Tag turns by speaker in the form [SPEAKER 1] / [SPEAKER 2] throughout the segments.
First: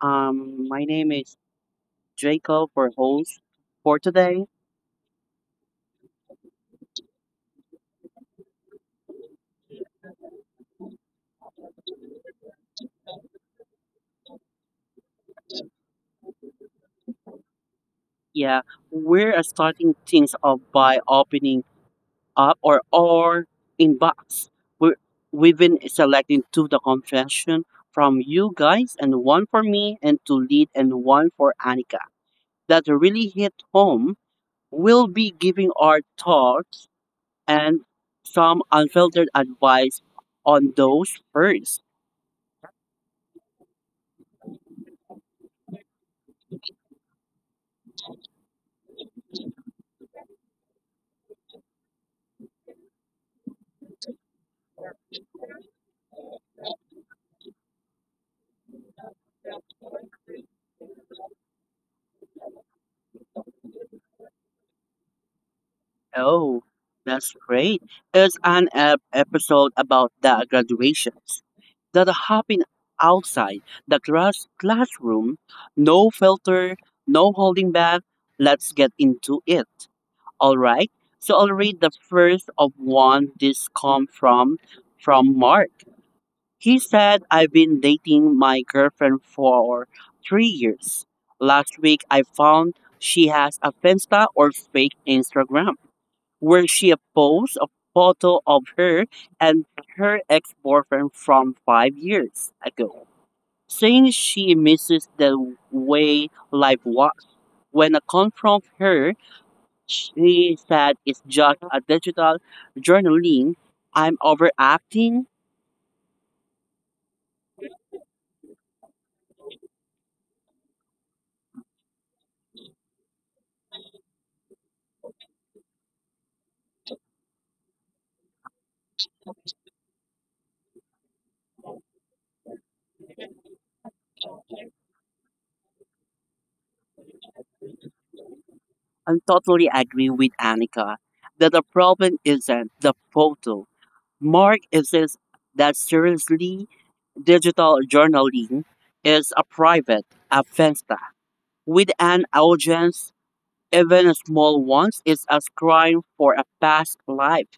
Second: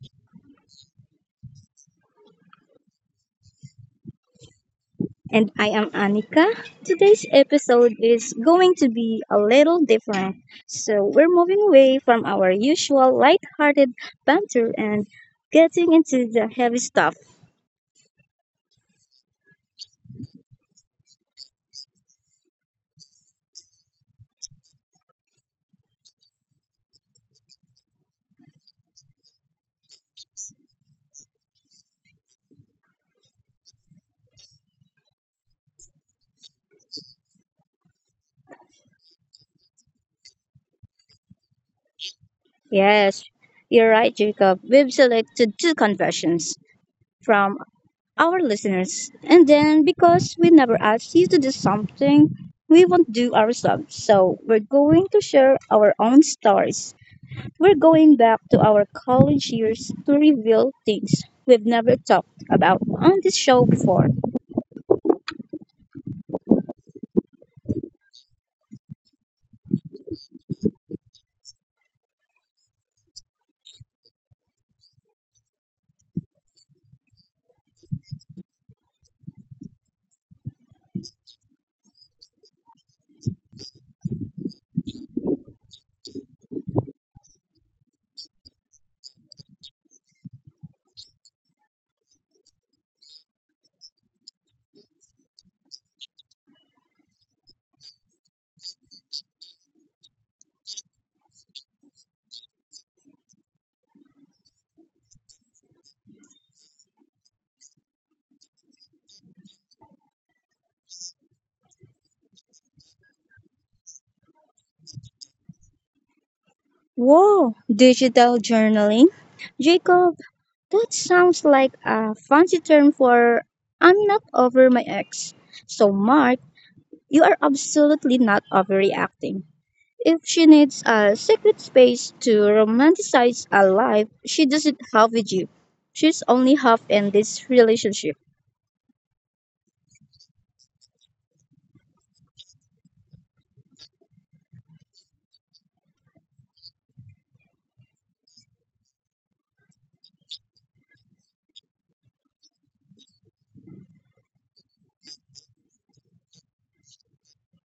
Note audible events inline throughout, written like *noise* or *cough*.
[SPEAKER 1] My name is Jacob, for host for today.
[SPEAKER 2] And I am Anika. Today's episode is going to be a little different. So, we're moving away from our usual light-hearted banter and getting into the heavy stuff.
[SPEAKER 1] Yeah, we're starting things off by opening up or our inbox. We're, we've been selecting two the confession from you guys, and one for me, and to lead, and one for Annika. That really hit home. We'll be giving our thoughts and some unfiltered advice on those first.
[SPEAKER 2] Yes, you're right, Jacob. We've selected two confessions from our listeners. And then, because we never asked you to do something, we won't do ourselves. So, we're going to share our own stories. We're going back to our college years to reveal things we've never talked about on this show before.
[SPEAKER 1] Oh, that's great. It's an episode about the graduations that happen outside the classroom. No filter, no holding back. Let's get into it. All right. So I'll read the first of one. This come from Mark. He said, I've been dating my girlfriend for 3 years. Last week, I found she has a Finsta or fake Instagram where she posts a photo of her and her ex boyfriend from 5 years ago, saying she misses the way life was. When I confront her, she said it's just a digital journaling. I'm overacting.
[SPEAKER 2] Whoa, digital journaling? Jacob, that sounds like a fancy term for I'm not over my ex. So, Mark, you are absolutely not overreacting. If she needs a secret space to romanticize a life she doesn't have with you, she's only half in this relationship.
[SPEAKER 1] I totally agree with Annika that the problem isn't the photo. Mark insists that seriously digital journaling is a private affair with an audience even small ones is a crime for a past life.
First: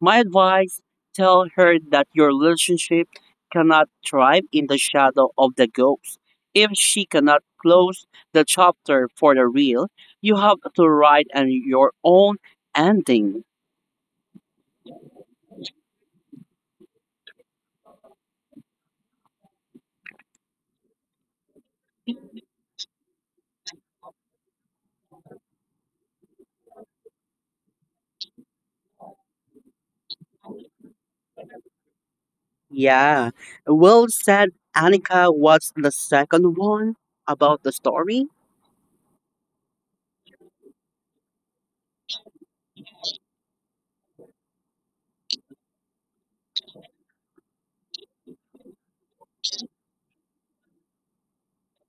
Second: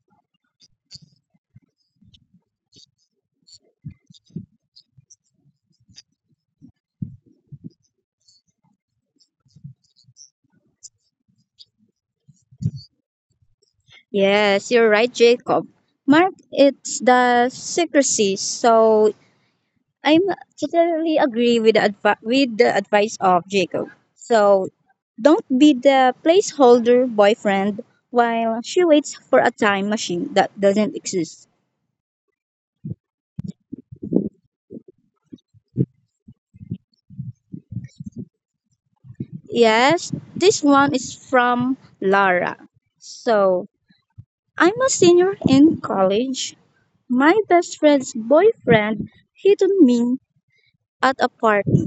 [SPEAKER 1] My advice, tell her that your relationship cannot thrive in the shadow of the ghost. If she cannot close the chapter for the real, you have to write an, your own ending.
[SPEAKER 2] Yes, you're right, Jacob. Mark, it's the secrecy. So I'm totally agree with the advice of Jacob. So don't be the placeholder boyfriend while she waits for a time machine that doesn't exist.
[SPEAKER 1] Yeah. Well said, Annika. What's the second one about the story?
[SPEAKER 2] Yes, this one is from Lara. So I'm a senior in college. My best friend's boyfriend hit on me at a party.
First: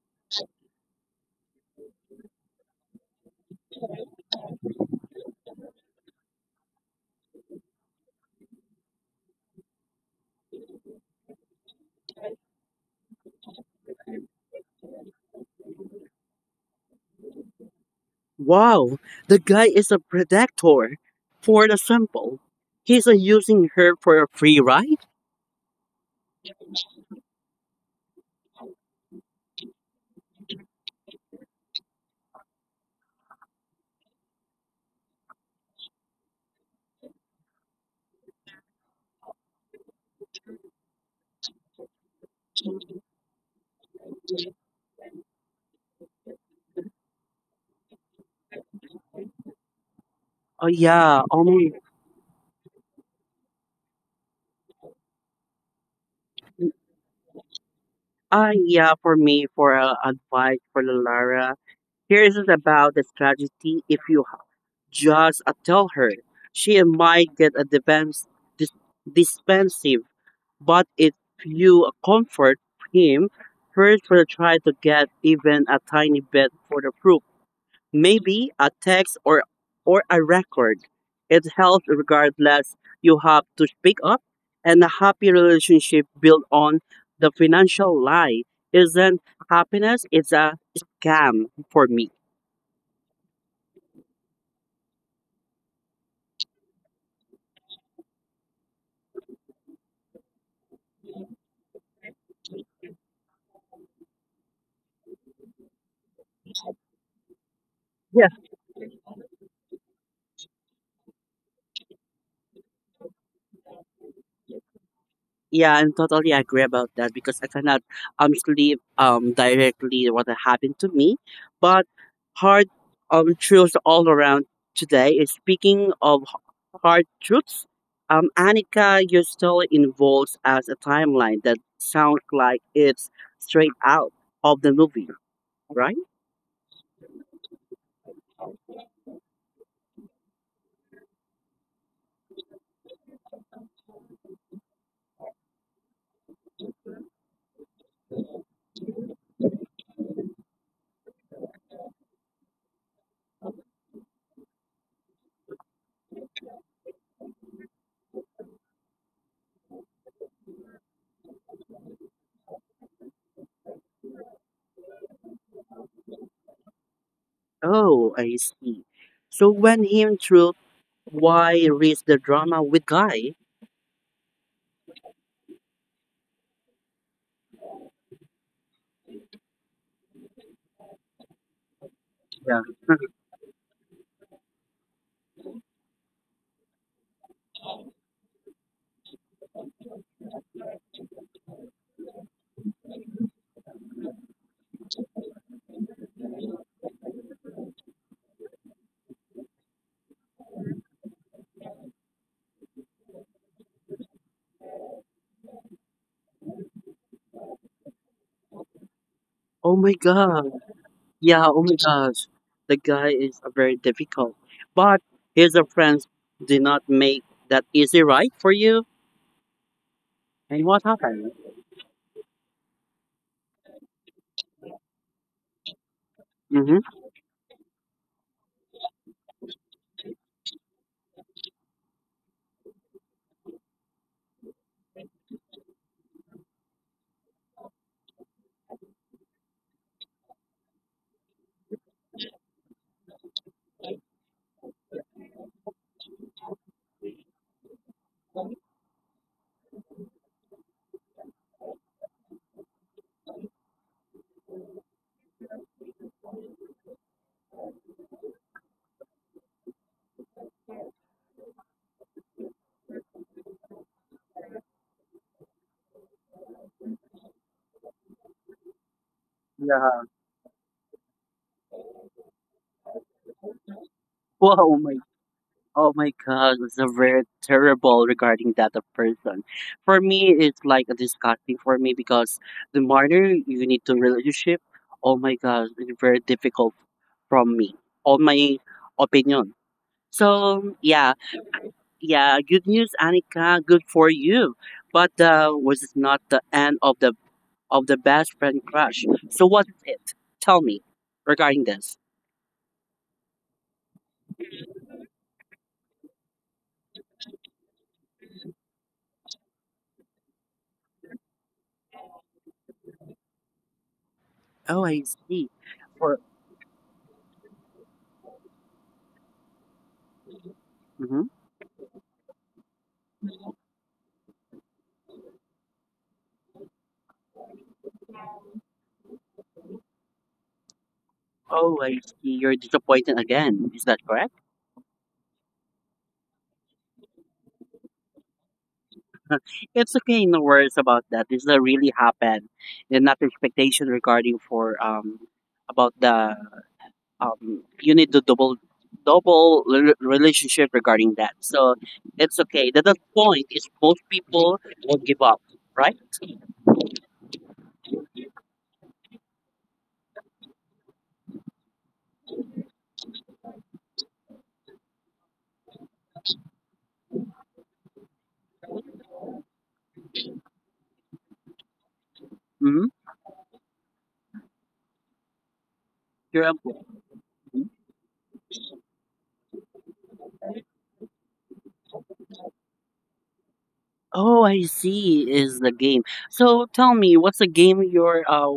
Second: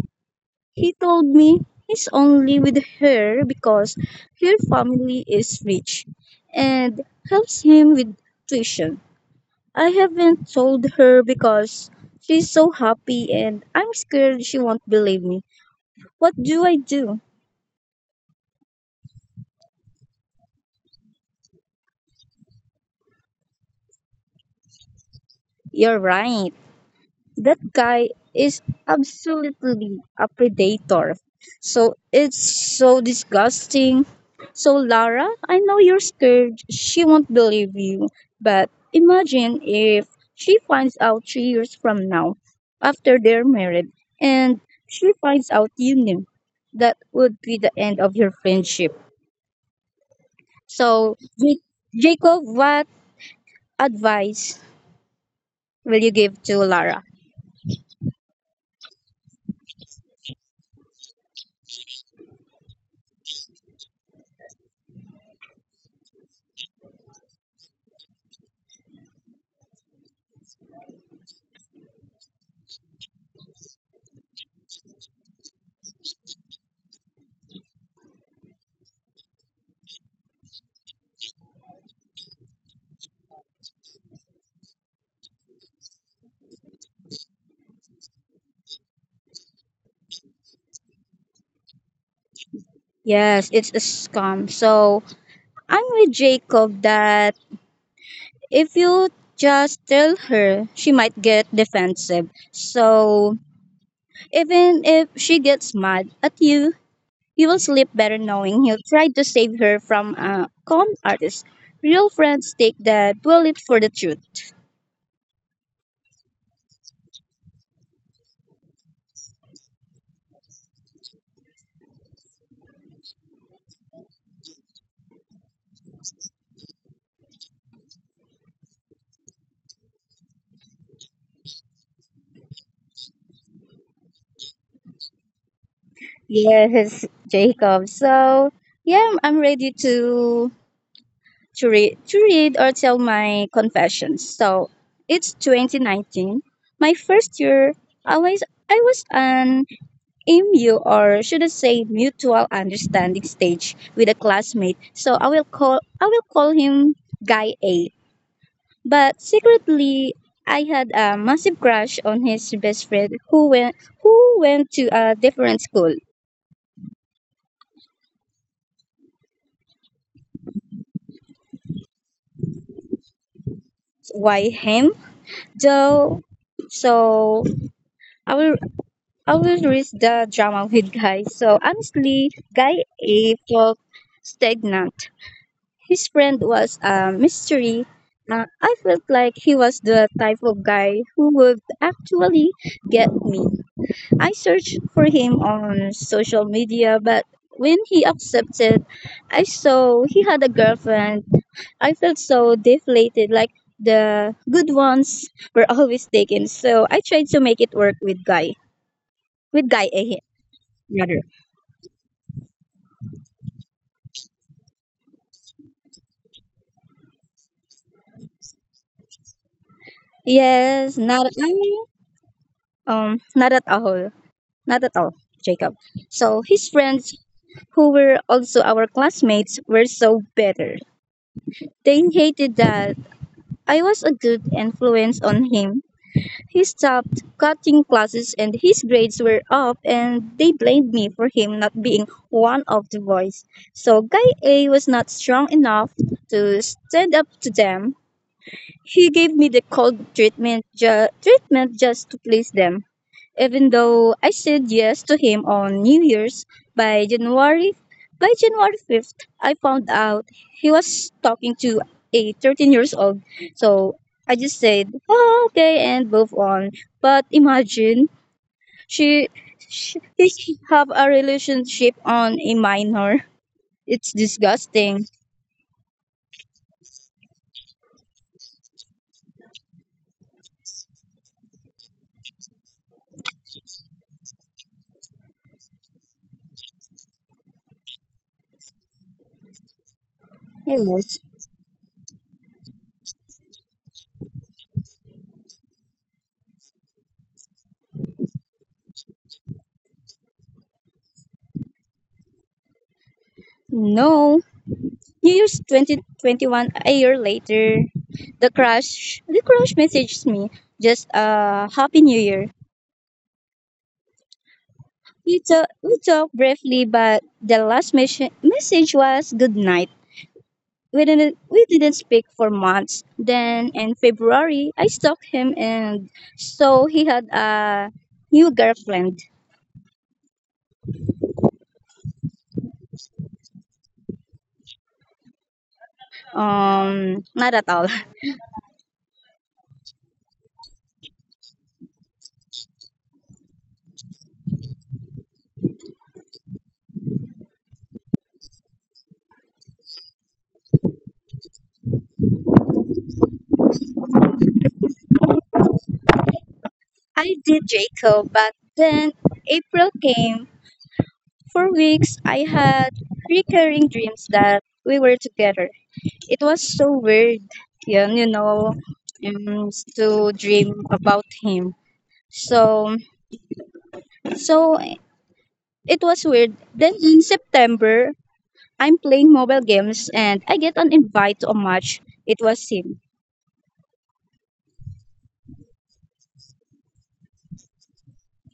[SPEAKER 2] He told me he's only with her because her family is rich and helps him with tuition. I haven't told her because she's so happy and I'm scared she won't believe me. What do I do?
[SPEAKER 1] Wow, the guy is a predator for the sample. He's using her for a free ride?
[SPEAKER 2] You're right. That guy is absolutely a predator. So it's so disgusting. So, Lara, I know you're scared. She won't believe you. But imagine if she finds out 3 years from now, after they're married, and she finds out you knew. That would be the end of your friendship.
[SPEAKER 1] Oh
[SPEAKER 2] So,
[SPEAKER 1] yeah,
[SPEAKER 2] Jacob, what advice will you give to Lara?
[SPEAKER 1] ah yeah, for me for advice for the Lara. Here is about the strategy. If you just tell her, she might get a defense dis- defensive. But if you comfort him first, will try to get even a tiny bit for the proof. Maybe a text or a record. It helps regardless. You have to speak up, and a happy relationship built on the financial lie isn't happiness, it's a scam for me.
[SPEAKER 2] Yes, it's a scam. So, I'm with Jacob that if you just tell her, she might get defensive. So even if she gets mad at you, you will sleep better knowing he'll try to save her from a con artist. Real friends take the bullet for the truth.
[SPEAKER 1] Yeah, I'm totally agree about that because I cannot sleep directly what happened to me, but hard truths all around today. Is speaking of hard truths, Annika, your story involves as a timeline that sounds like it's straight out of the movie, right?
[SPEAKER 2] Yes, Jacob. So yeah, I'm ready to read or tell my confessions. So it's 2019, my first year. I was I was an MU or should I say mutual understanding stage with a classmate. So I will call him guy A. But secretly I had a massive crush on his best friend who went to a different school.
[SPEAKER 1] Oh, I see. So when him truth, why risk the drama with guy?
[SPEAKER 2] Why him? Though so I will I will risk the drama with guy. So honestly
[SPEAKER 1] Yeah.
[SPEAKER 2] guy
[SPEAKER 1] *laughs*
[SPEAKER 2] A felt stagnant. His friend was a mystery. I felt like he was the type of guy who would actually get me. I searched for him on social media, but when he accepted, I saw he had a girlfriend. I felt so deflated, like the good ones were always taken. So I tried to make it work with
[SPEAKER 1] Oh
[SPEAKER 2] guy
[SPEAKER 1] my
[SPEAKER 2] A
[SPEAKER 1] god.
[SPEAKER 2] rather.
[SPEAKER 1] Yeah, oh my gosh. The guy is very difficult. But his friends did not make that easy right for you. And what
[SPEAKER 2] Yes, not
[SPEAKER 1] happened?
[SPEAKER 2] at all. Not at all. Not at all, Jacob. So his
[SPEAKER 1] Mm-hmm.
[SPEAKER 2] friends who were also our classmates, were so bitter. They hated that I was a good influence on him. He stopped cutting classes and his grades were up and they blamed me for him not being one of the boys. So guy A was not strong enough to stand up to them. He gave me the cold treatment just to please them even though I said yes to him on New Year's. by January by January 5th, I found out he was talking to a 13 years old. So I just said, "Oh, okay, and move on. But imagine she, she
[SPEAKER 1] Yeah.
[SPEAKER 2] he have a relationship on a minor. It's
[SPEAKER 1] Whoa, my,
[SPEAKER 2] disgusting.
[SPEAKER 1] oh my gosh. It's a very terrible regarding that person. For me, it's like disgusting for me because the harder you need to relationship, oh my gosh, it's very difficult from me. On my opinion. So, yeah,
[SPEAKER 2] Yes.
[SPEAKER 1] yeah, good news, Annika. Good for you. But was it not the end of the best friend crush? So what is it? Tell me regarding this.
[SPEAKER 2] No. New Year's 2021, a year later, the crush messaged me just a happy new year.
[SPEAKER 1] Oh, I
[SPEAKER 2] We,
[SPEAKER 1] see.
[SPEAKER 2] talk, we
[SPEAKER 1] Or
[SPEAKER 2] talked briefly, but the last message was good night.
[SPEAKER 1] mhm.
[SPEAKER 2] We didn't speak for months. Then in February, I stalked him, and so he had a new girlfriend.
[SPEAKER 1] Oh, I see. You're disappointed again. Is that correct?
[SPEAKER 2] Not at all.
[SPEAKER 1] It's okay. No worries about that. This is really happened. And not expectation regarding for about the you need to double relationship regarding that. So it's okay. The point is most people will give up, right?
[SPEAKER 2] *laughs* I did, Jacob, but then April came. For weeks, I had recurring dreams that we were together. It was so weird, yeah, to dream about him.
[SPEAKER 1] Mm-hmm.
[SPEAKER 2] So So it was
[SPEAKER 1] You're up.
[SPEAKER 2] weird. Then in September, I'm playing mobile games and I get an invite to a match. It was him.
[SPEAKER 1] Oh, I see. Is the game. So tell me, what's the game you're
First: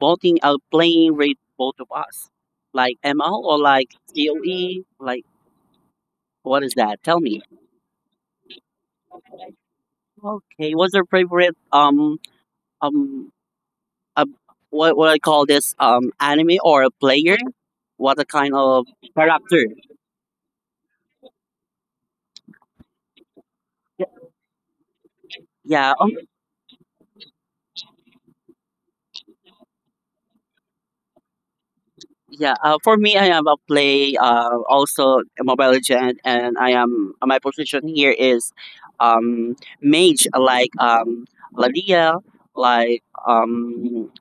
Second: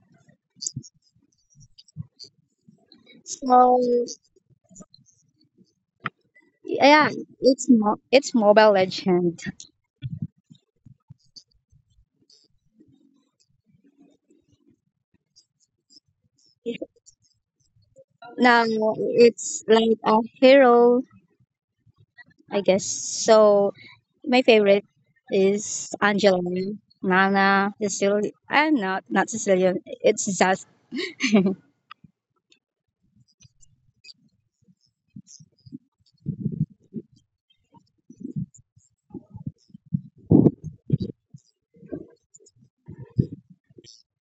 [SPEAKER 1] voting out playing with both of us? Like ML or
[SPEAKER 2] So
[SPEAKER 1] like COE? Like what is that?
[SPEAKER 2] yeah,
[SPEAKER 1] Tell me.
[SPEAKER 2] it's Mobile Legend.
[SPEAKER 1] Okay, what's your favorite um a what I call this anime or a player? What a kind
[SPEAKER 2] Now
[SPEAKER 1] of
[SPEAKER 2] it's
[SPEAKER 1] character?
[SPEAKER 2] like a hero, I guess. So my favorite is
[SPEAKER 1] Yeah,
[SPEAKER 2] Angela, Nana, Cecilia. I'm not Cecilia. It's just,
[SPEAKER 1] yeah. For me, I am a play. Also a mobile legend, and I am my position here is, um, mage like Ladia, like um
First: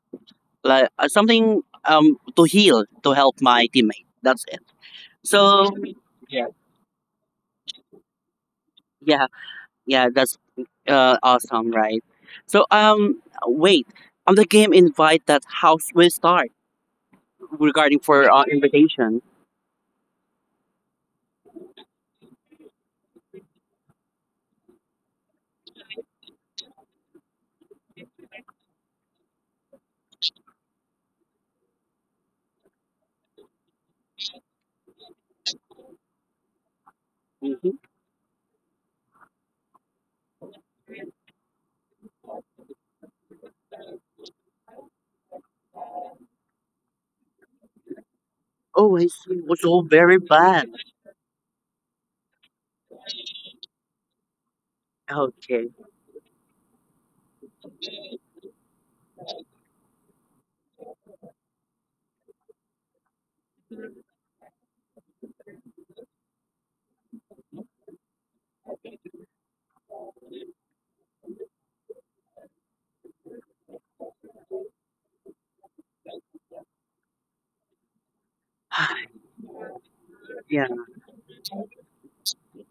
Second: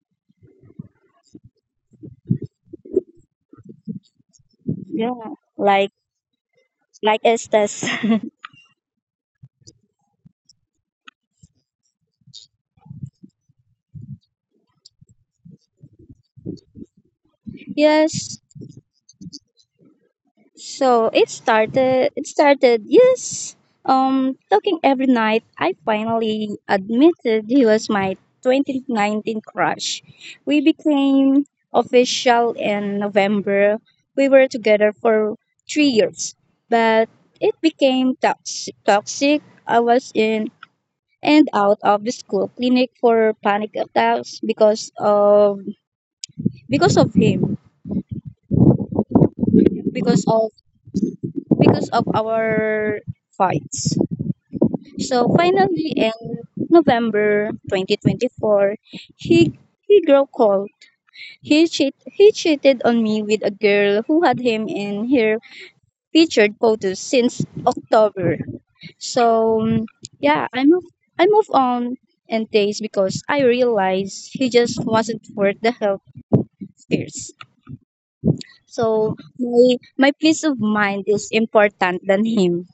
[SPEAKER 1] like something to heal to help my teammate. That's it.
[SPEAKER 2] yeah,
[SPEAKER 1] So
[SPEAKER 2] like like Estes.
[SPEAKER 1] yeah, yeah, that's awesome, right? So, wait, on the game invite that house will start
[SPEAKER 2] *laughs*
[SPEAKER 1] regarding for
[SPEAKER 2] Yes.
[SPEAKER 1] invitation.
[SPEAKER 2] So it started. It started. Yes. Talking every night. I finally admitted he was my 2019 crush. We became official in November. We were together for 3 years, but it
[SPEAKER 1] Mhm.
[SPEAKER 2] became toxic. Toxic. I was in and out of the school clinic for panic attacks because of him,
[SPEAKER 1] Oh, I see. It was all
[SPEAKER 2] because
[SPEAKER 1] very
[SPEAKER 2] of
[SPEAKER 1] bad.
[SPEAKER 2] because of our fights. So
[SPEAKER 1] Okay.
[SPEAKER 2] finally, in November 2024, he he grew cold. He cheated on me with a girl who had him in her featured photos since October. So yeah, I move on and days because I realized he just wasn't worth the help fears. So
[SPEAKER 1] *sighs*
[SPEAKER 2] my peace of
[SPEAKER 1] Yeah,
[SPEAKER 2] mind is important than him.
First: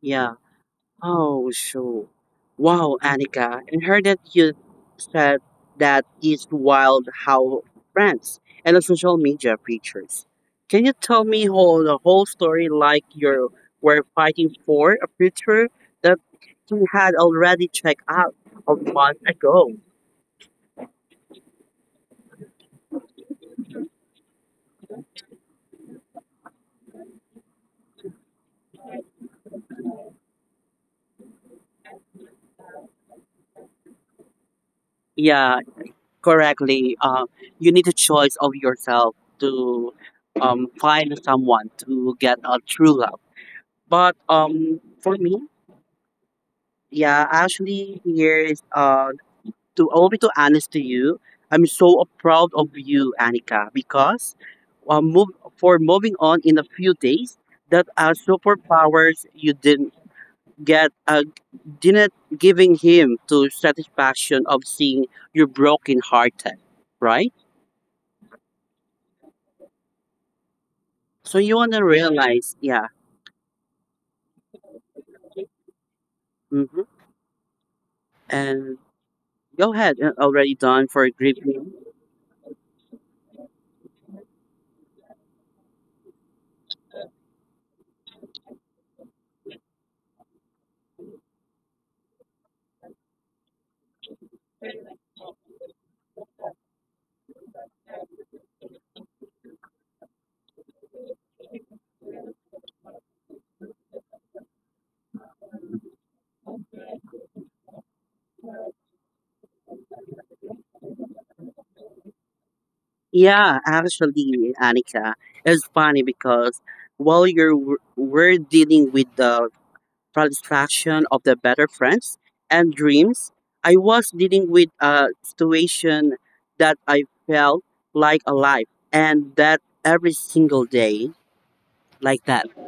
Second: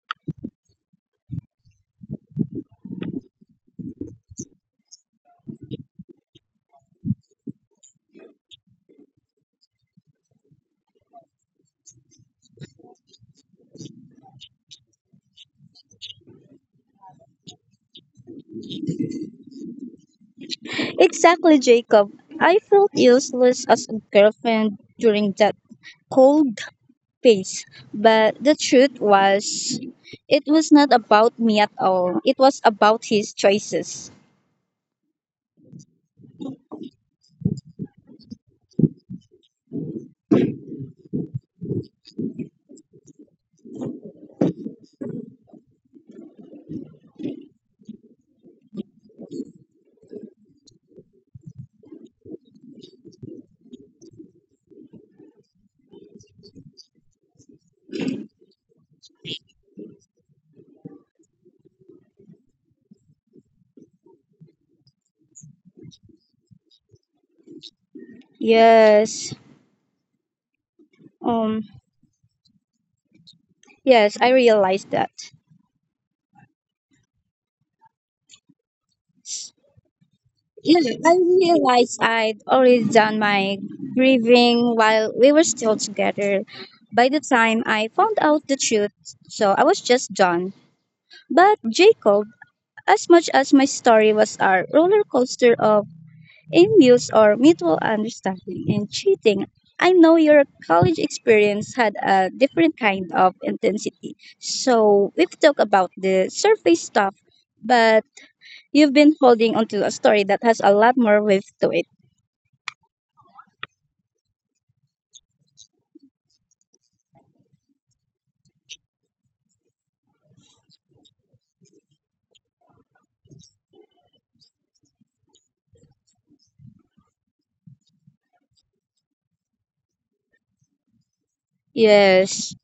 [SPEAKER 1] yeah. Oh, so wow, Annika. And heard that you said that it's wild how friends and the social media features. Can you tell me whole the whole story like you were fighting for a future that you had already checked out a month ago?
[SPEAKER 2] Exactly, Jacob. I felt useless as a girlfriend during that cold face. But the truth was, it was not about me at all. It was about his choices.
[SPEAKER 1] Yeah, correctly. You need a choice of yourself to find someone to get a true love. But for me, yeah, actually, here's to I'll be too honest to you. I'm so proud of you, Annika, because move for moving on in a few days. That are superpowers you didn't get, uh, giving him to satisfaction of seeing you broken hearted, right?
[SPEAKER 2] Yes.
[SPEAKER 1] So you
[SPEAKER 2] Um.
[SPEAKER 1] wanna realize, yeah.
[SPEAKER 2] Yes, I realized that.
[SPEAKER 1] Mm-hmm. And go ahead, already done
[SPEAKER 2] Yeah,
[SPEAKER 1] for
[SPEAKER 2] I
[SPEAKER 1] grieving.
[SPEAKER 2] realized I'd already done my grieving while we were still together. By the time I found out the truth, so I was just done. But Jacob, as much as my story was our roller coaster of aim views or mutual understanding in cheating. I know your college experience had a different kind of intensity. So we've talked about the surface stuff, but you've been holding onto a story that has a lot more width to it.
[SPEAKER 1] Yeah, actually, Anika, it's funny because while we're dealing with the satisfaction of the better friends and dreams, I was dealing with a situation that I felt like alive and that every single day like that.
[SPEAKER 2] Yes.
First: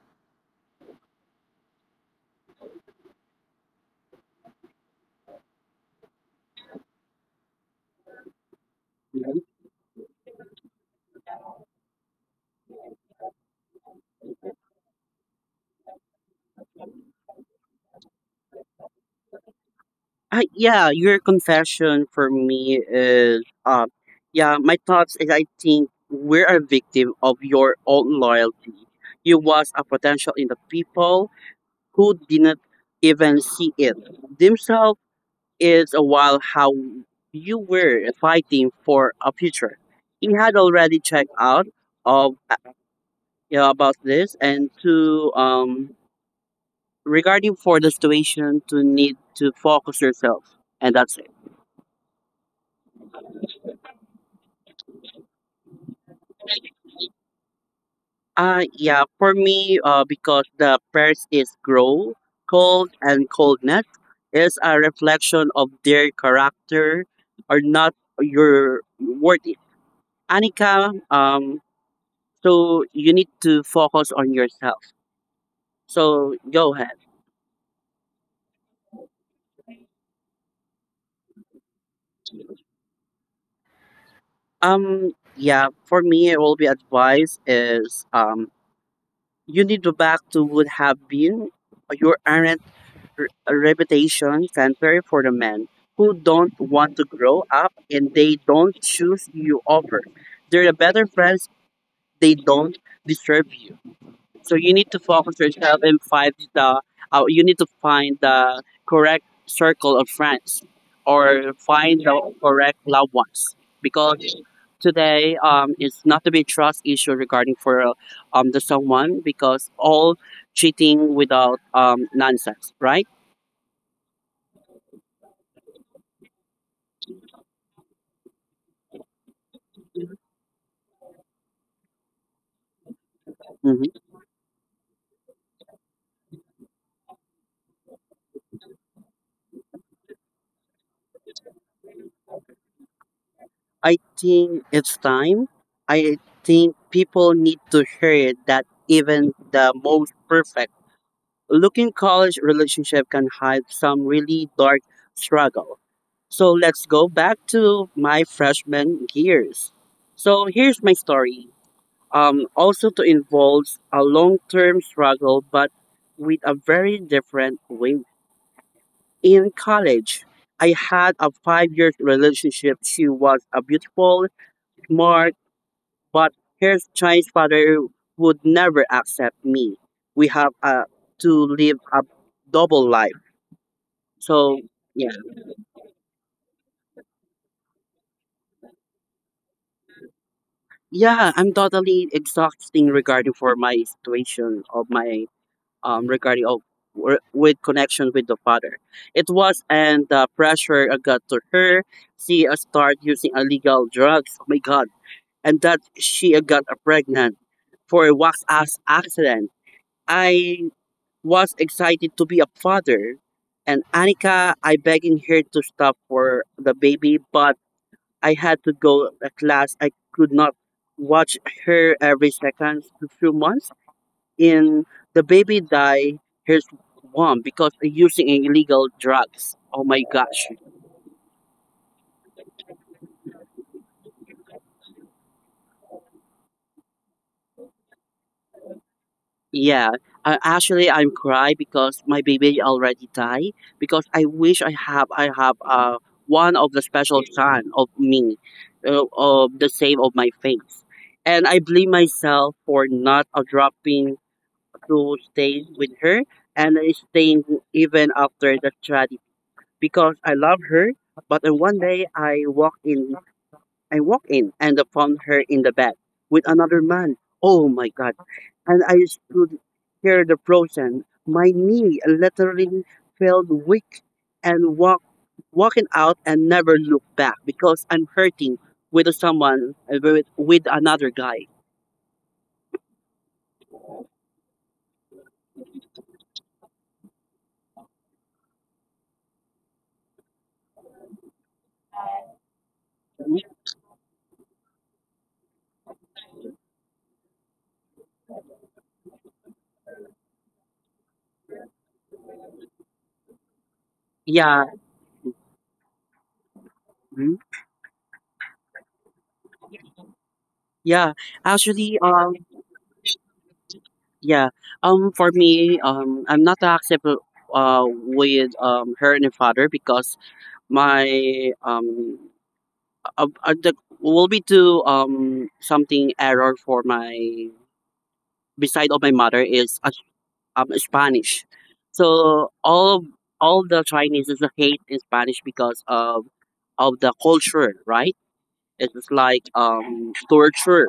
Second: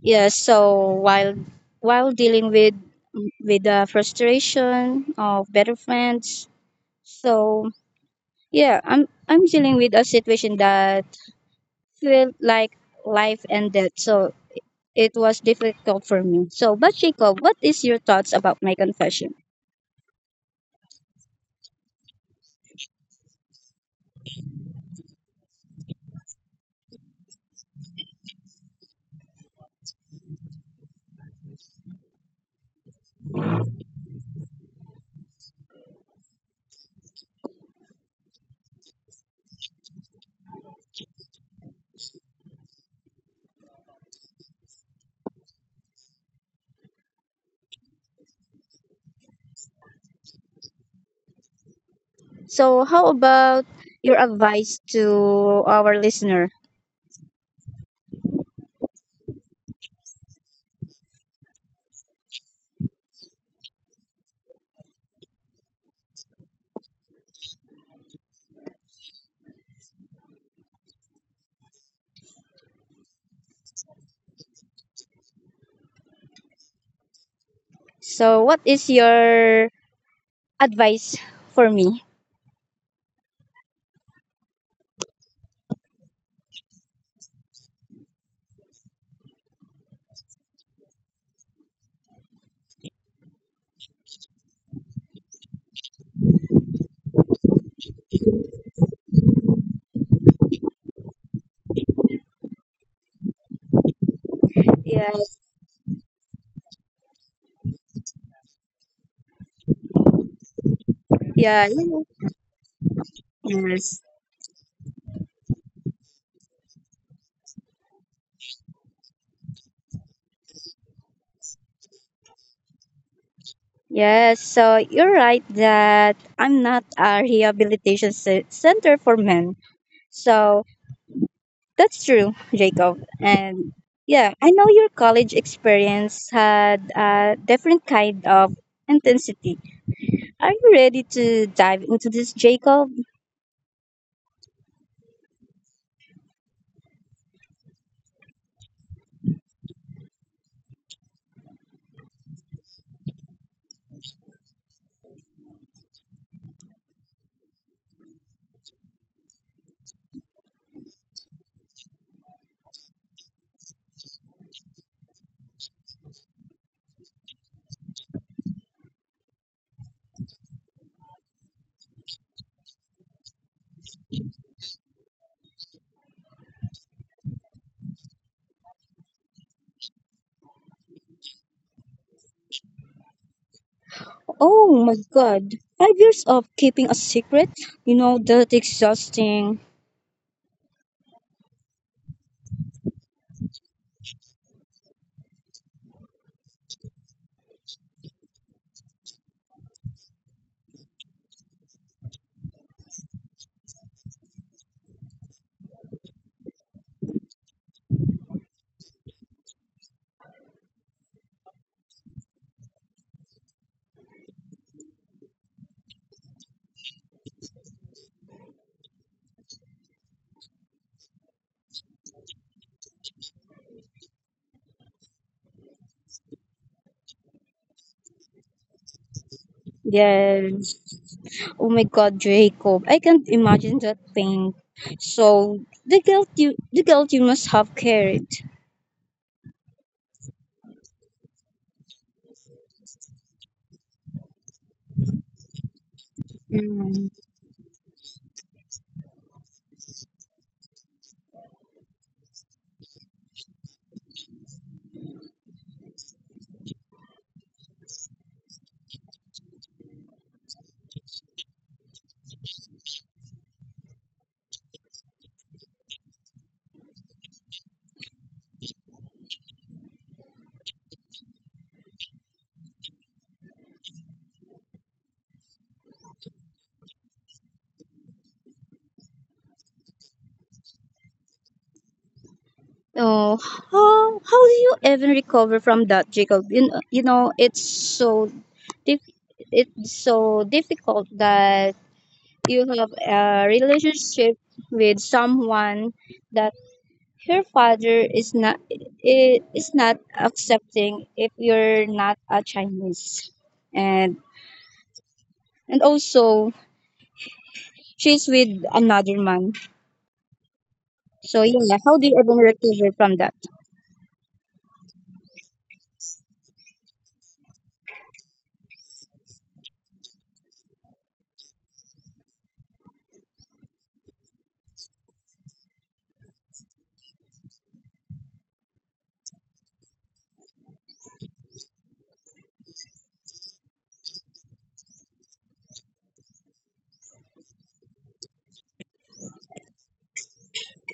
[SPEAKER 2] Yes. So while dealing with the frustration of better friends, so yeah, I'm dealing with a situation that felt like life and death. So it was difficult for me. So, but Jacob, what is your thoughts about my confession?
[SPEAKER 1] Yeah, your confession for me is, yeah, my thoughts is I think we're a victim of your own loyalty. You was a potential in the people who didn't even see it themselves. Is a while how you were fighting for a future. He had already checked out of yeah, about this and to regarding for the situation to need to focus yourself and that's it.
[SPEAKER 2] So, how about your advice to our listener?
[SPEAKER 1] Yeah, for me, because the pairs is grow, cold and coldness is a reflection of their character or not your worthy Anika, so you need to focus on yourself. So go ahead.
[SPEAKER 2] So, what is your advice for me?
[SPEAKER 1] Yeah, for me, it will be advice is you need to back to would have been. You aren't a reputation center for the men who don't want to grow up and they don't choose you over. They're the better friends, they don't disturb you. So you need to
[SPEAKER 2] Yes,
[SPEAKER 1] focus yourself and find the you need to find the correct circle of friends or
[SPEAKER 2] yeah, yeah.
[SPEAKER 1] find the correct loved ones
[SPEAKER 2] Yes,
[SPEAKER 1] because today it's not to be a trust issue regarding for the someone because all cheating without nonsense right.
[SPEAKER 2] yes. So you're right that I'm not a rehabilitation center for men. So that's true, Jacob. And
[SPEAKER 1] Mm-hmm.
[SPEAKER 2] yeah, I know your college experience had a different kind of intensity. Are you ready to dive into this, Jacob?
[SPEAKER 1] I think it's time. I think people need to hear it that even the most perfect looking college relationship can hide some really dark struggle. So let's go back to my freshman years. So here's my story. Also to involves a long term struggle, but with a very different way. In college, I had a 5 year relationship. She was a beautiful, smart But her grandfather would never accept me. We have to live a double life. So
[SPEAKER 2] Oh my
[SPEAKER 1] yeah,
[SPEAKER 2] god. 5 years of keeping a secret? You know, that's exhausting.
[SPEAKER 1] yeah, I'm totally exhausting regarding for my situation of my regarding of with connection with the father. It was and the pressure I got to her. She start using illegal drugs. Oh my god! And that she got pregnant for a wax ass accident. I was excited to be a father, and Anika, I begging her to stop for the baby, but I had to go a class. I could not watch her every second to few months. And the baby died. Her mom because using illegal drugs. Oh my gosh.
[SPEAKER 2] Yes. Oh my god, Jacob. I can't imagine that pain. So, the guilt you must have carried.
[SPEAKER 1] Yeah, actually, I'm cry because my baby already die because I wish I have one of the
[SPEAKER 2] Mm.
[SPEAKER 1] special son of me, of the same of my face, and I blame myself for not dropping to stay with her and staying even after the tragedy because I love her. But then one day I walked in and found her in the bed with another man. Oh my God. And I stood here the frozen. My knee literally felt weak and walking out and never looked back because I'm hurting with someone, with another guy.
[SPEAKER 2] Oh, how do you even recover from that, Jacob? You know it's so diff- difficult that you have a relationship with someone that her father is not accepting if you're not a Chinese, and
[SPEAKER 1] Yeah.
[SPEAKER 2] also
[SPEAKER 1] Mhm.
[SPEAKER 2] she's with another man.
[SPEAKER 1] Yeah.
[SPEAKER 2] So yeah, how
[SPEAKER 1] Actually,
[SPEAKER 2] do you even recover from that?
[SPEAKER 1] yeah. For me, I'm not acceptable with her and her father because my uh, uh, the, will be to something error for my beside of my mother is Spanish. So all of- all the Chinese is hate in Spanish because of the culture, right? It is like torture.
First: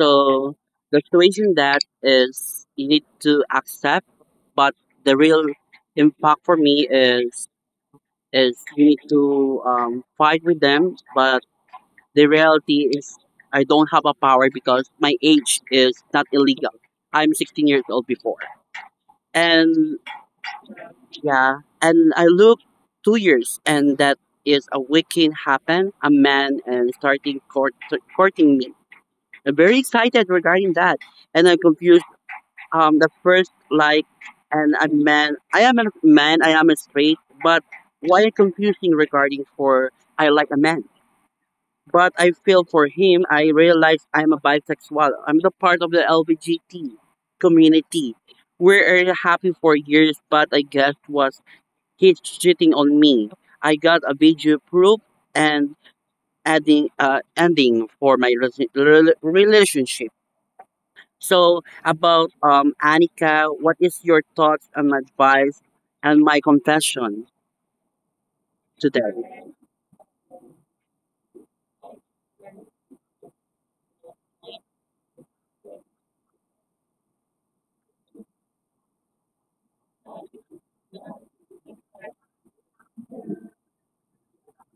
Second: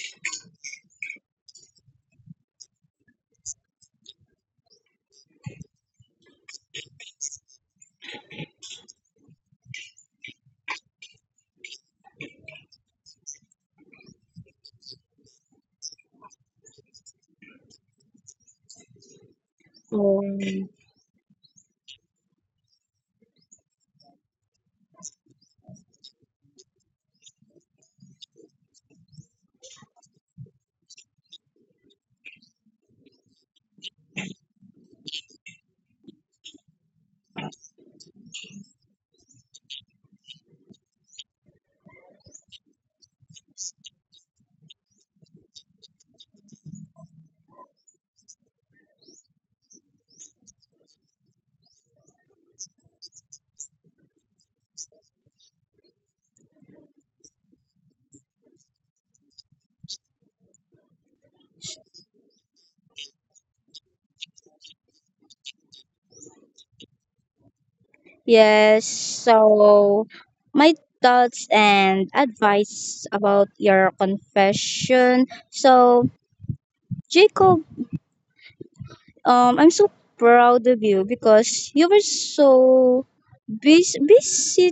[SPEAKER 1] So the situation that is you need to accept, but the real impact for me is you need to fight with them, but the reality is I don't have a power because my age is not illegal. I'm 16 years old before. And
[SPEAKER 2] Um,
[SPEAKER 1] yeah, and I look 2 years and that is a weekend happen, a man and starting courting me. I'm very excited regarding that. And I'm confused. The first like, and a man, I am a man, I am a straight, but why confusing regarding for I like a man? But I feel for him. I realize I'm a bisexual. I'm the part of the LGBT community. We are happy for years, but I guess was he's cheating on me. I got a video proof and adding ending for my relationship. So about Annika, what is your thoughts and advice and my confession
[SPEAKER 2] yes.
[SPEAKER 1] today?
[SPEAKER 2] So my thoughts and advice about your confession. So, Jacob. I'm so proud of you because you were so busy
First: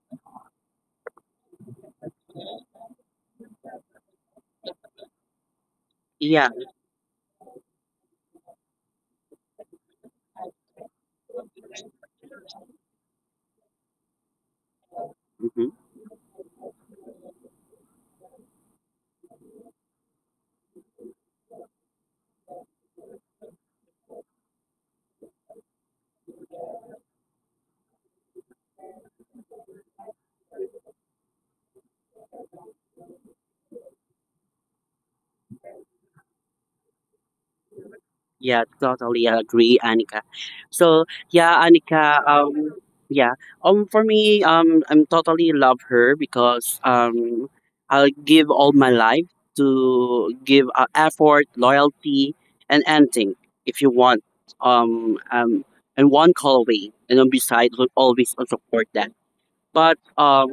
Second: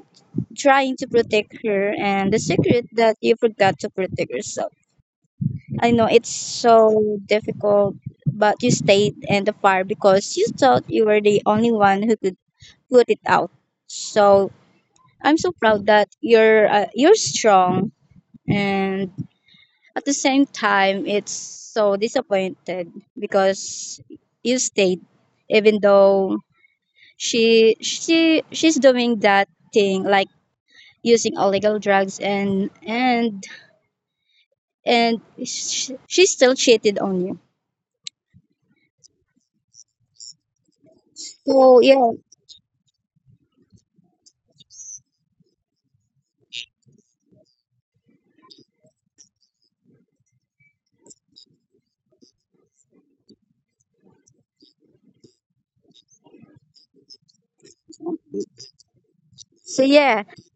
[SPEAKER 2] trying to protect her and the secret that you forgot to protect yourself. I know it's
[SPEAKER 1] Yeah.
[SPEAKER 2] so difficult, but you stayed in the fire because you thought you were the only one who could put it out. So I'm so
[SPEAKER 1] Mm-hmm.
[SPEAKER 2] proud that you're strong, and at the same time it's so disappointed because you stayed even though she's doing that thing like using illegal drugs, and she still cheated on you.
[SPEAKER 1] Yeah, totally agree, Anika. So yeah,
[SPEAKER 2] so yeah
[SPEAKER 1] Anika. Yeah. For me, I'm totally love her because I'll give all my life to give effort, loyalty, and anything if you want. Um, um, and one call away, and on beside will always support that
[SPEAKER 2] so
[SPEAKER 1] but
[SPEAKER 2] yeah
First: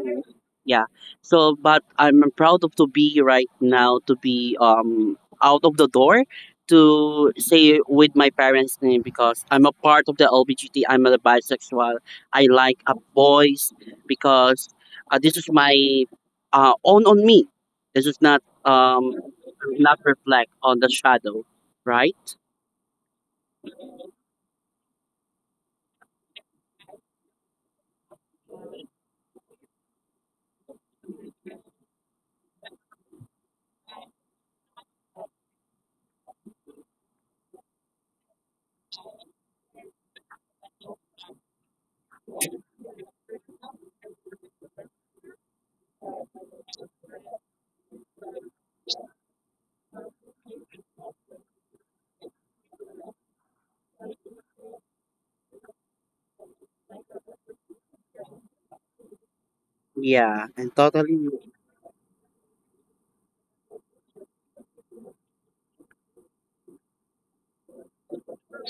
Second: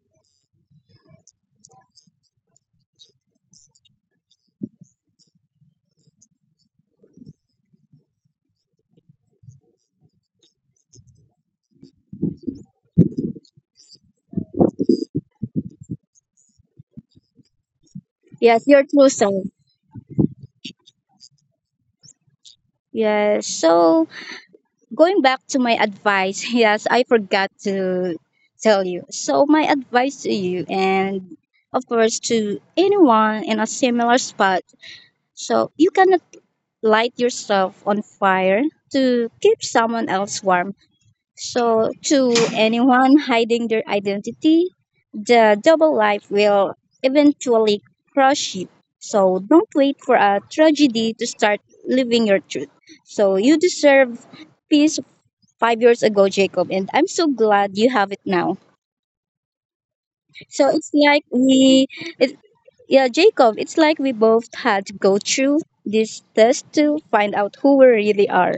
[SPEAKER 1] yeah so but I'm proud of to be right now to be out of the door to say with my parents name because I'm a part of the LBGT. I'm a bisexual. I like a boys because this is my own on me. This is not
[SPEAKER 2] yes, your true self.
[SPEAKER 1] not reflect on the shadow, right?
[SPEAKER 2] Yes. So going back to my advice. *laughs* Yes, I forgot to tell you. So my advice to you, and of course to anyone in a similar spot, so you cannot light yourself on fire to keep someone else warm. So, to anyone hiding their identity, the double life will eventually crush you. So, don't wait for a tragedy to start living your truth. So, you deserve peace 5 years ago, Jacob, and I'm so glad you have it now.
[SPEAKER 1] Yeah,
[SPEAKER 2] So,
[SPEAKER 1] and
[SPEAKER 2] it's like
[SPEAKER 1] totally.
[SPEAKER 2] we, it, yeah, Jacob, it's like we both had to go through this test to find out who we really are.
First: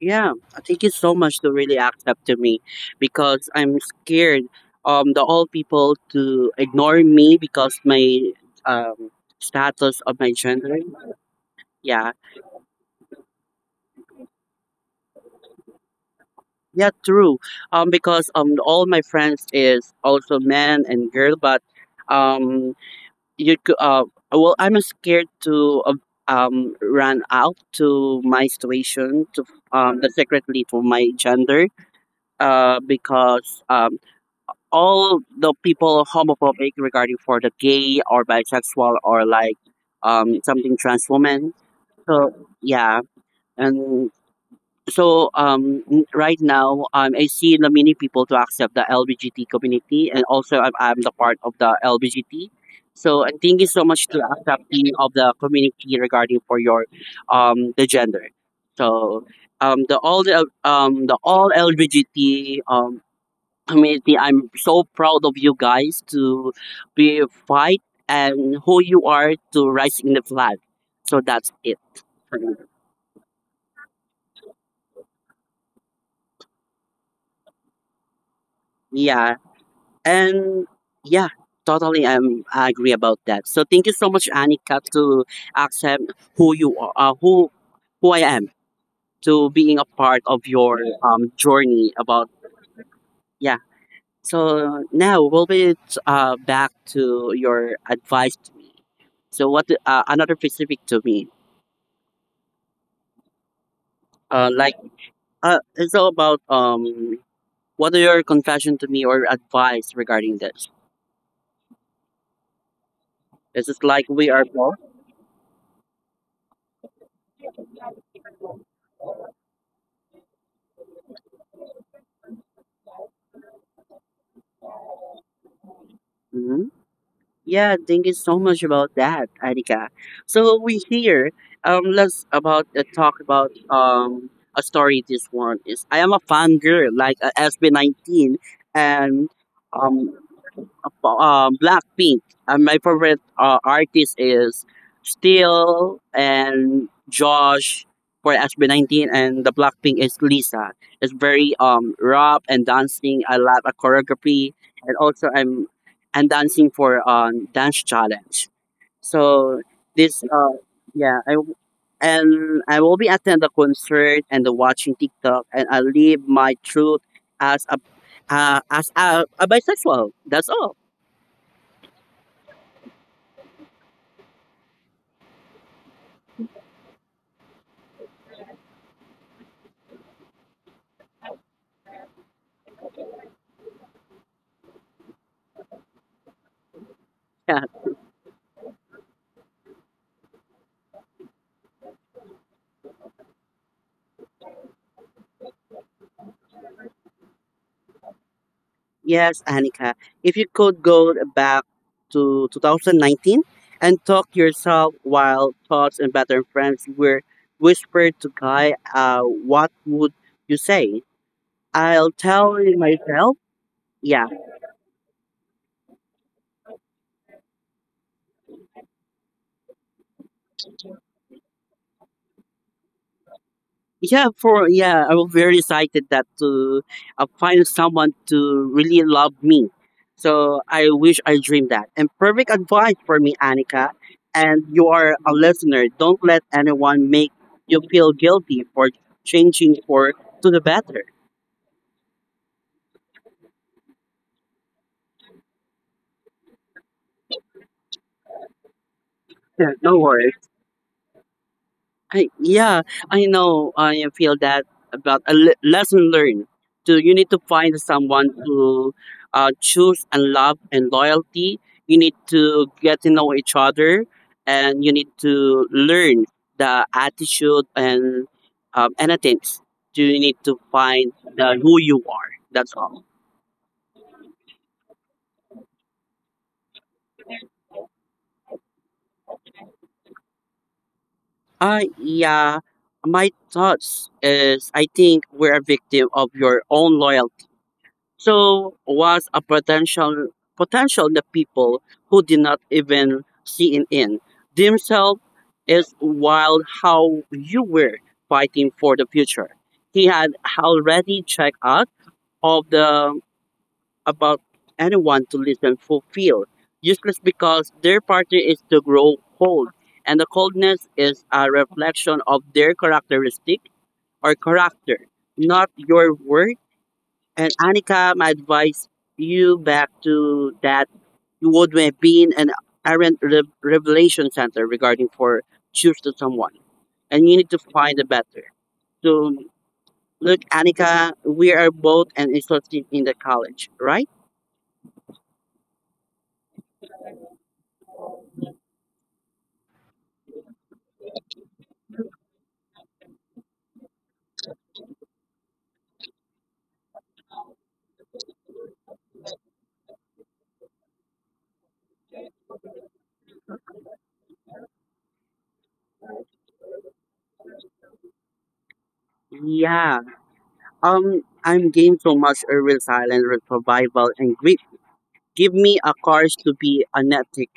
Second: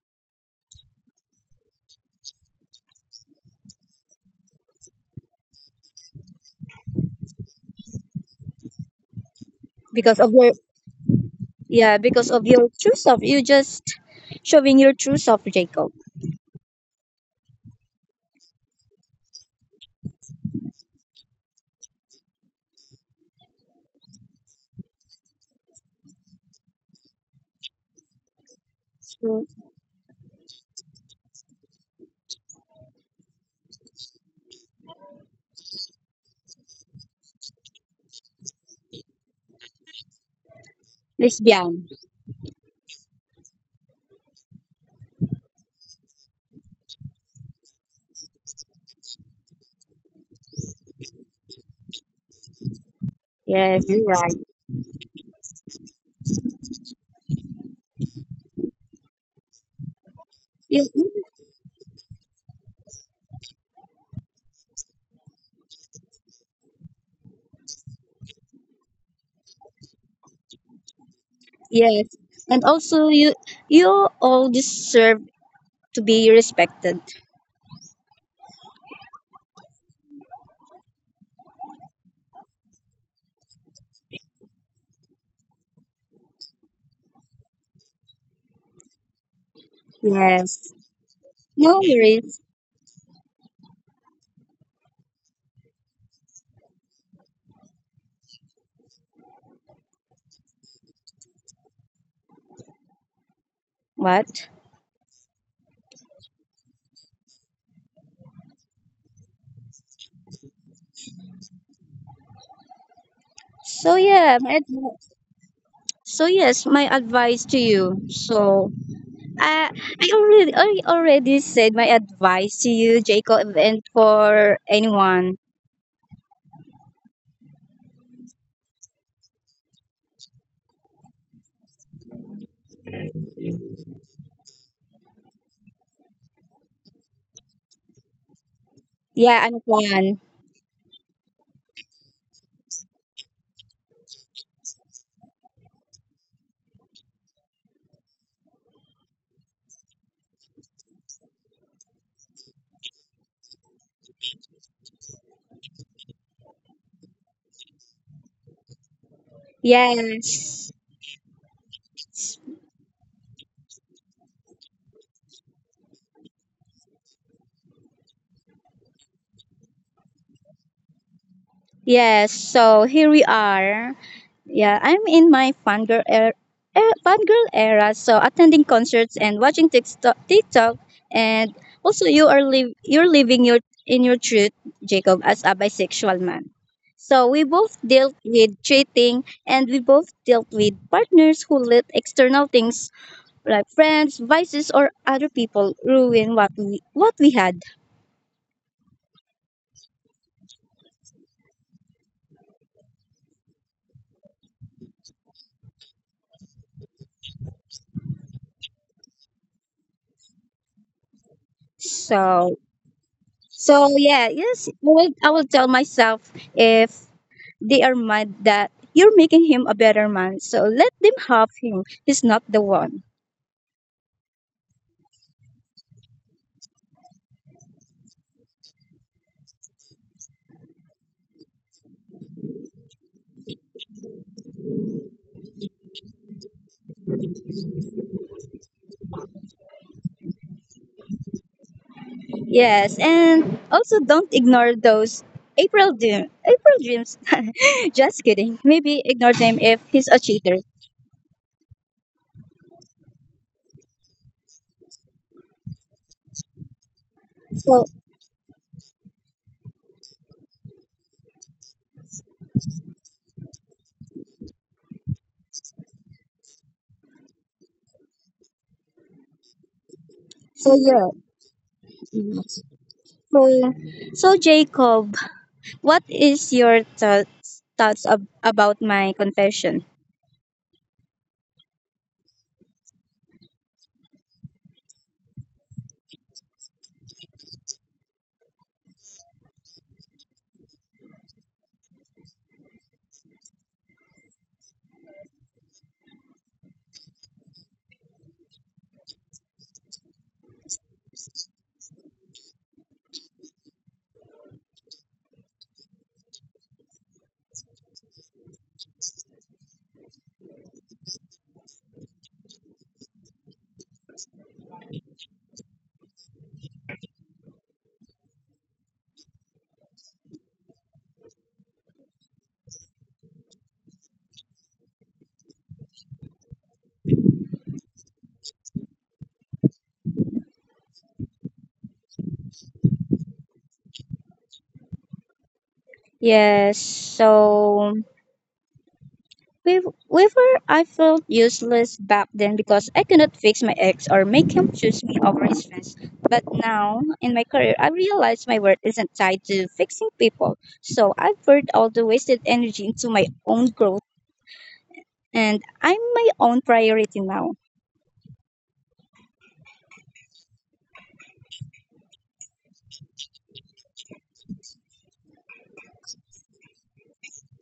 [SPEAKER 1] Yeah, thank you so much to really act up to me because I'm scared the all people to ignore me because my um status
[SPEAKER 2] because
[SPEAKER 1] of
[SPEAKER 2] of
[SPEAKER 1] my
[SPEAKER 2] your
[SPEAKER 1] gender.
[SPEAKER 2] Yeah,
[SPEAKER 1] Yeah.
[SPEAKER 2] because of your true self. You just showing your true self, Jacob.
[SPEAKER 1] Yeah, true. Because all my friends is also man and girl but um you could well I'm scared to run out to my situation
[SPEAKER 2] So,
[SPEAKER 1] to the secretly for my gender because all the people homophobic regarding for the gay or bisexual or like something trans woman.
[SPEAKER 2] lesbian.
[SPEAKER 1] So yeah, and so right now I see the many people to accept the LGBT community and also I'm the part of the LGBT. So and thank you
[SPEAKER 2] Yes,
[SPEAKER 1] so
[SPEAKER 2] you're
[SPEAKER 1] much to
[SPEAKER 2] right.
[SPEAKER 1] accepting of the community regarding for your the gender. So
[SPEAKER 2] You,
[SPEAKER 1] the all LGBT community. I'm so proud of you guys to be fight and who you are to rising the flag. So that's it
[SPEAKER 2] yes.
[SPEAKER 1] for me.
[SPEAKER 2] And also you all deserve to be respected.
[SPEAKER 1] Yeah. And yeah, totally I agree about that. So thank you so much, Anika, to accept who you are who I am to being a part of
[SPEAKER 2] Yes.
[SPEAKER 1] your
[SPEAKER 2] No
[SPEAKER 1] journey
[SPEAKER 2] worries.
[SPEAKER 1] about yeah. So now we'll be back to your advice to me. So what another specific to me.
[SPEAKER 2] What?
[SPEAKER 1] Like it's all about what are your confession to me or advice regarding this? Is
[SPEAKER 2] So
[SPEAKER 1] it like
[SPEAKER 2] yeah,
[SPEAKER 1] we are both.
[SPEAKER 2] so yes, my advice to you. So I already said my advice to you, Jacob, and for anyone.
[SPEAKER 1] Mhm. Yeah, thank you so much about that, Erika. So we here. Let's about talk about a story. This one is I am a fan girl, like a SB 19,
[SPEAKER 2] Yeah,
[SPEAKER 1] and
[SPEAKER 2] I'm one.
[SPEAKER 1] um Blackpink. And my favorite artist is Steel and Josh for SB19, and the Blackpink is Lisa. It's very rap and dancing. I love a choreography, and also I'm and dancing for dance challenge. So this
[SPEAKER 2] Yes.
[SPEAKER 1] yeah I and I will be attend the concert and the watching TikTok, and I live my truth as a a bisexual. That's all.
[SPEAKER 2] Yes, so here we are. Yeah, I'm in my fangirl era, so attending concerts and watching TikTok. And also you are live you're living your in your truth, Jacob, as a bisexual man. So we
[SPEAKER 1] Yeah.
[SPEAKER 2] both dealt with cheating and we both dealt with partners who let external things like friends, vices or other people ruin what we had.
[SPEAKER 1] Yes, Annika. If you could go back to 2019 and talk to yourself while thoughts and better friends were whispered to Guy, what would you say? I'll
[SPEAKER 2] So
[SPEAKER 1] tell myself,
[SPEAKER 2] Yeah,
[SPEAKER 1] yeah,
[SPEAKER 2] yes, I will tell myself, if they are mad that you're making him a better man, so let them have him. He's not the one.
[SPEAKER 1] yeah for yeah I was very excited that to find someone to really love me so I wish I dreamed that and perfect advice for me, Annika. And you are a listener, don't let anyone make you feel guilty for changing for to the better.
[SPEAKER 2] Yes, and also don't ignore those April dreams. *laughs* Just kidding. Maybe ignore them
[SPEAKER 1] Yeah,
[SPEAKER 2] if
[SPEAKER 1] no
[SPEAKER 2] he's a
[SPEAKER 1] worries.
[SPEAKER 2] cheater.
[SPEAKER 1] I, yeah, I know. I feel that about a lesson learned. So you need to
[SPEAKER 2] So
[SPEAKER 1] find someone to choose and love and loyalty. You need to get to know each other, and you need to learn the attitude and anything. So you need to
[SPEAKER 2] yeah.
[SPEAKER 1] find the who you are. That's all.
[SPEAKER 2] So Jacob, what is your thoughts about my confession?
[SPEAKER 1] I yeah. My thoughts is I think we're a victim of your own loyalty. So was a potential potential the people who did not even see it in. Themselves is wild how you were fighting for the future. He had already checked out of the about anyone to listen fulfill. Useless because their partner is to grow cold and the coldness is a reflection of their characteristic or character, not your worth and Anika, my advice you back to that you would have been an errant revelation center regarding for choose to someone, and you need to find a better. So look, Anika, we are both an interested in the college, right?
[SPEAKER 2] Yes. So whenever I felt useless back then because I could not fix my ex or make him choose me over his friends. But now, in my career, I realize my worth isn't tied to fixing people. So I've poured all the wasted energy into my own growth and I'm my own priority now.
[SPEAKER 1] Yeah. I'm game so much a real silent real survival and grip. Give me a courage to be authentic,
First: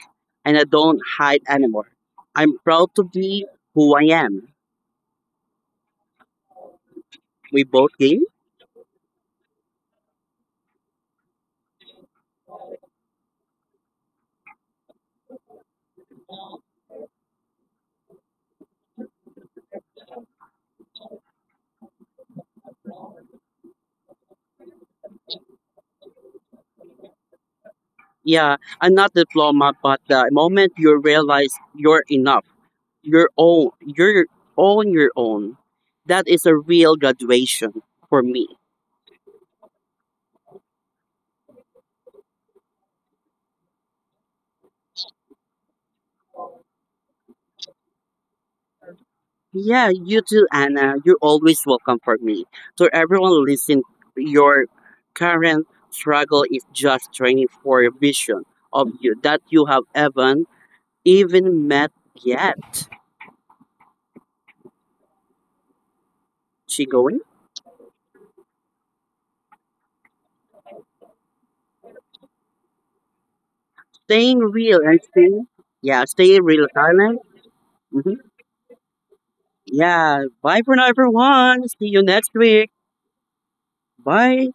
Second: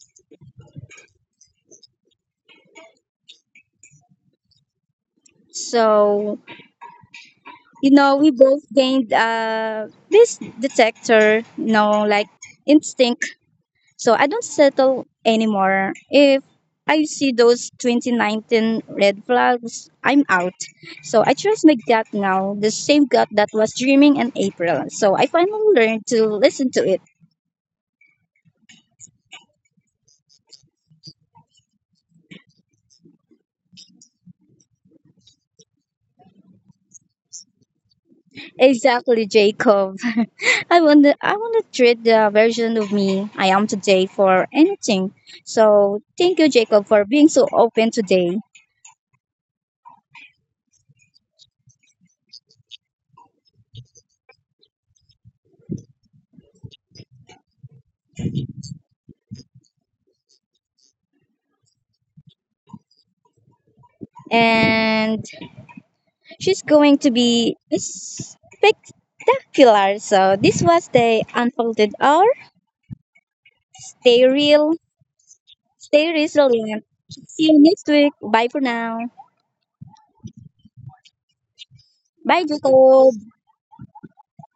[SPEAKER 1] and I don't hide anymore. I'm proud to be who I am.
[SPEAKER 2] So,
[SPEAKER 1] We both game.
[SPEAKER 2] we both gained this detector, like instinct. So I don't settle anymore. If I see those 2019 red flags, I'm out. So I trust my gut now, the same gut that was dreaming in April. So I finally learned to listen to it.
[SPEAKER 1] Yeah, I'm not diploma, but the moment you realize you're enough, you're own, you're on your own. That is a real graduation for me.
[SPEAKER 2] Exactly, Jacob. *laughs* I want to treat the version of me I am today for anything. So thank you, Jacob, for being so open today.
[SPEAKER 1] Yeah, you too, Anna. You're always welcome for me. So everyone listen, your current struggle is just training for a vision of you that you have haven't even met yet.
[SPEAKER 2] And she's
[SPEAKER 1] She
[SPEAKER 2] going to
[SPEAKER 1] going?
[SPEAKER 2] be spectacular. So this was the unfolded hour. Stay
[SPEAKER 1] Staying
[SPEAKER 2] real,
[SPEAKER 1] real and staying,
[SPEAKER 2] stay
[SPEAKER 1] yeah, staying real
[SPEAKER 2] resilient.
[SPEAKER 1] silent.
[SPEAKER 2] See you next week. Bye for now.
[SPEAKER 1] Yeah. Bye for now, everyone. See you next
[SPEAKER 2] Bye,
[SPEAKER 1] week.
[SPEAKER 2] Jacob.
[SPEAKER 1] Bye.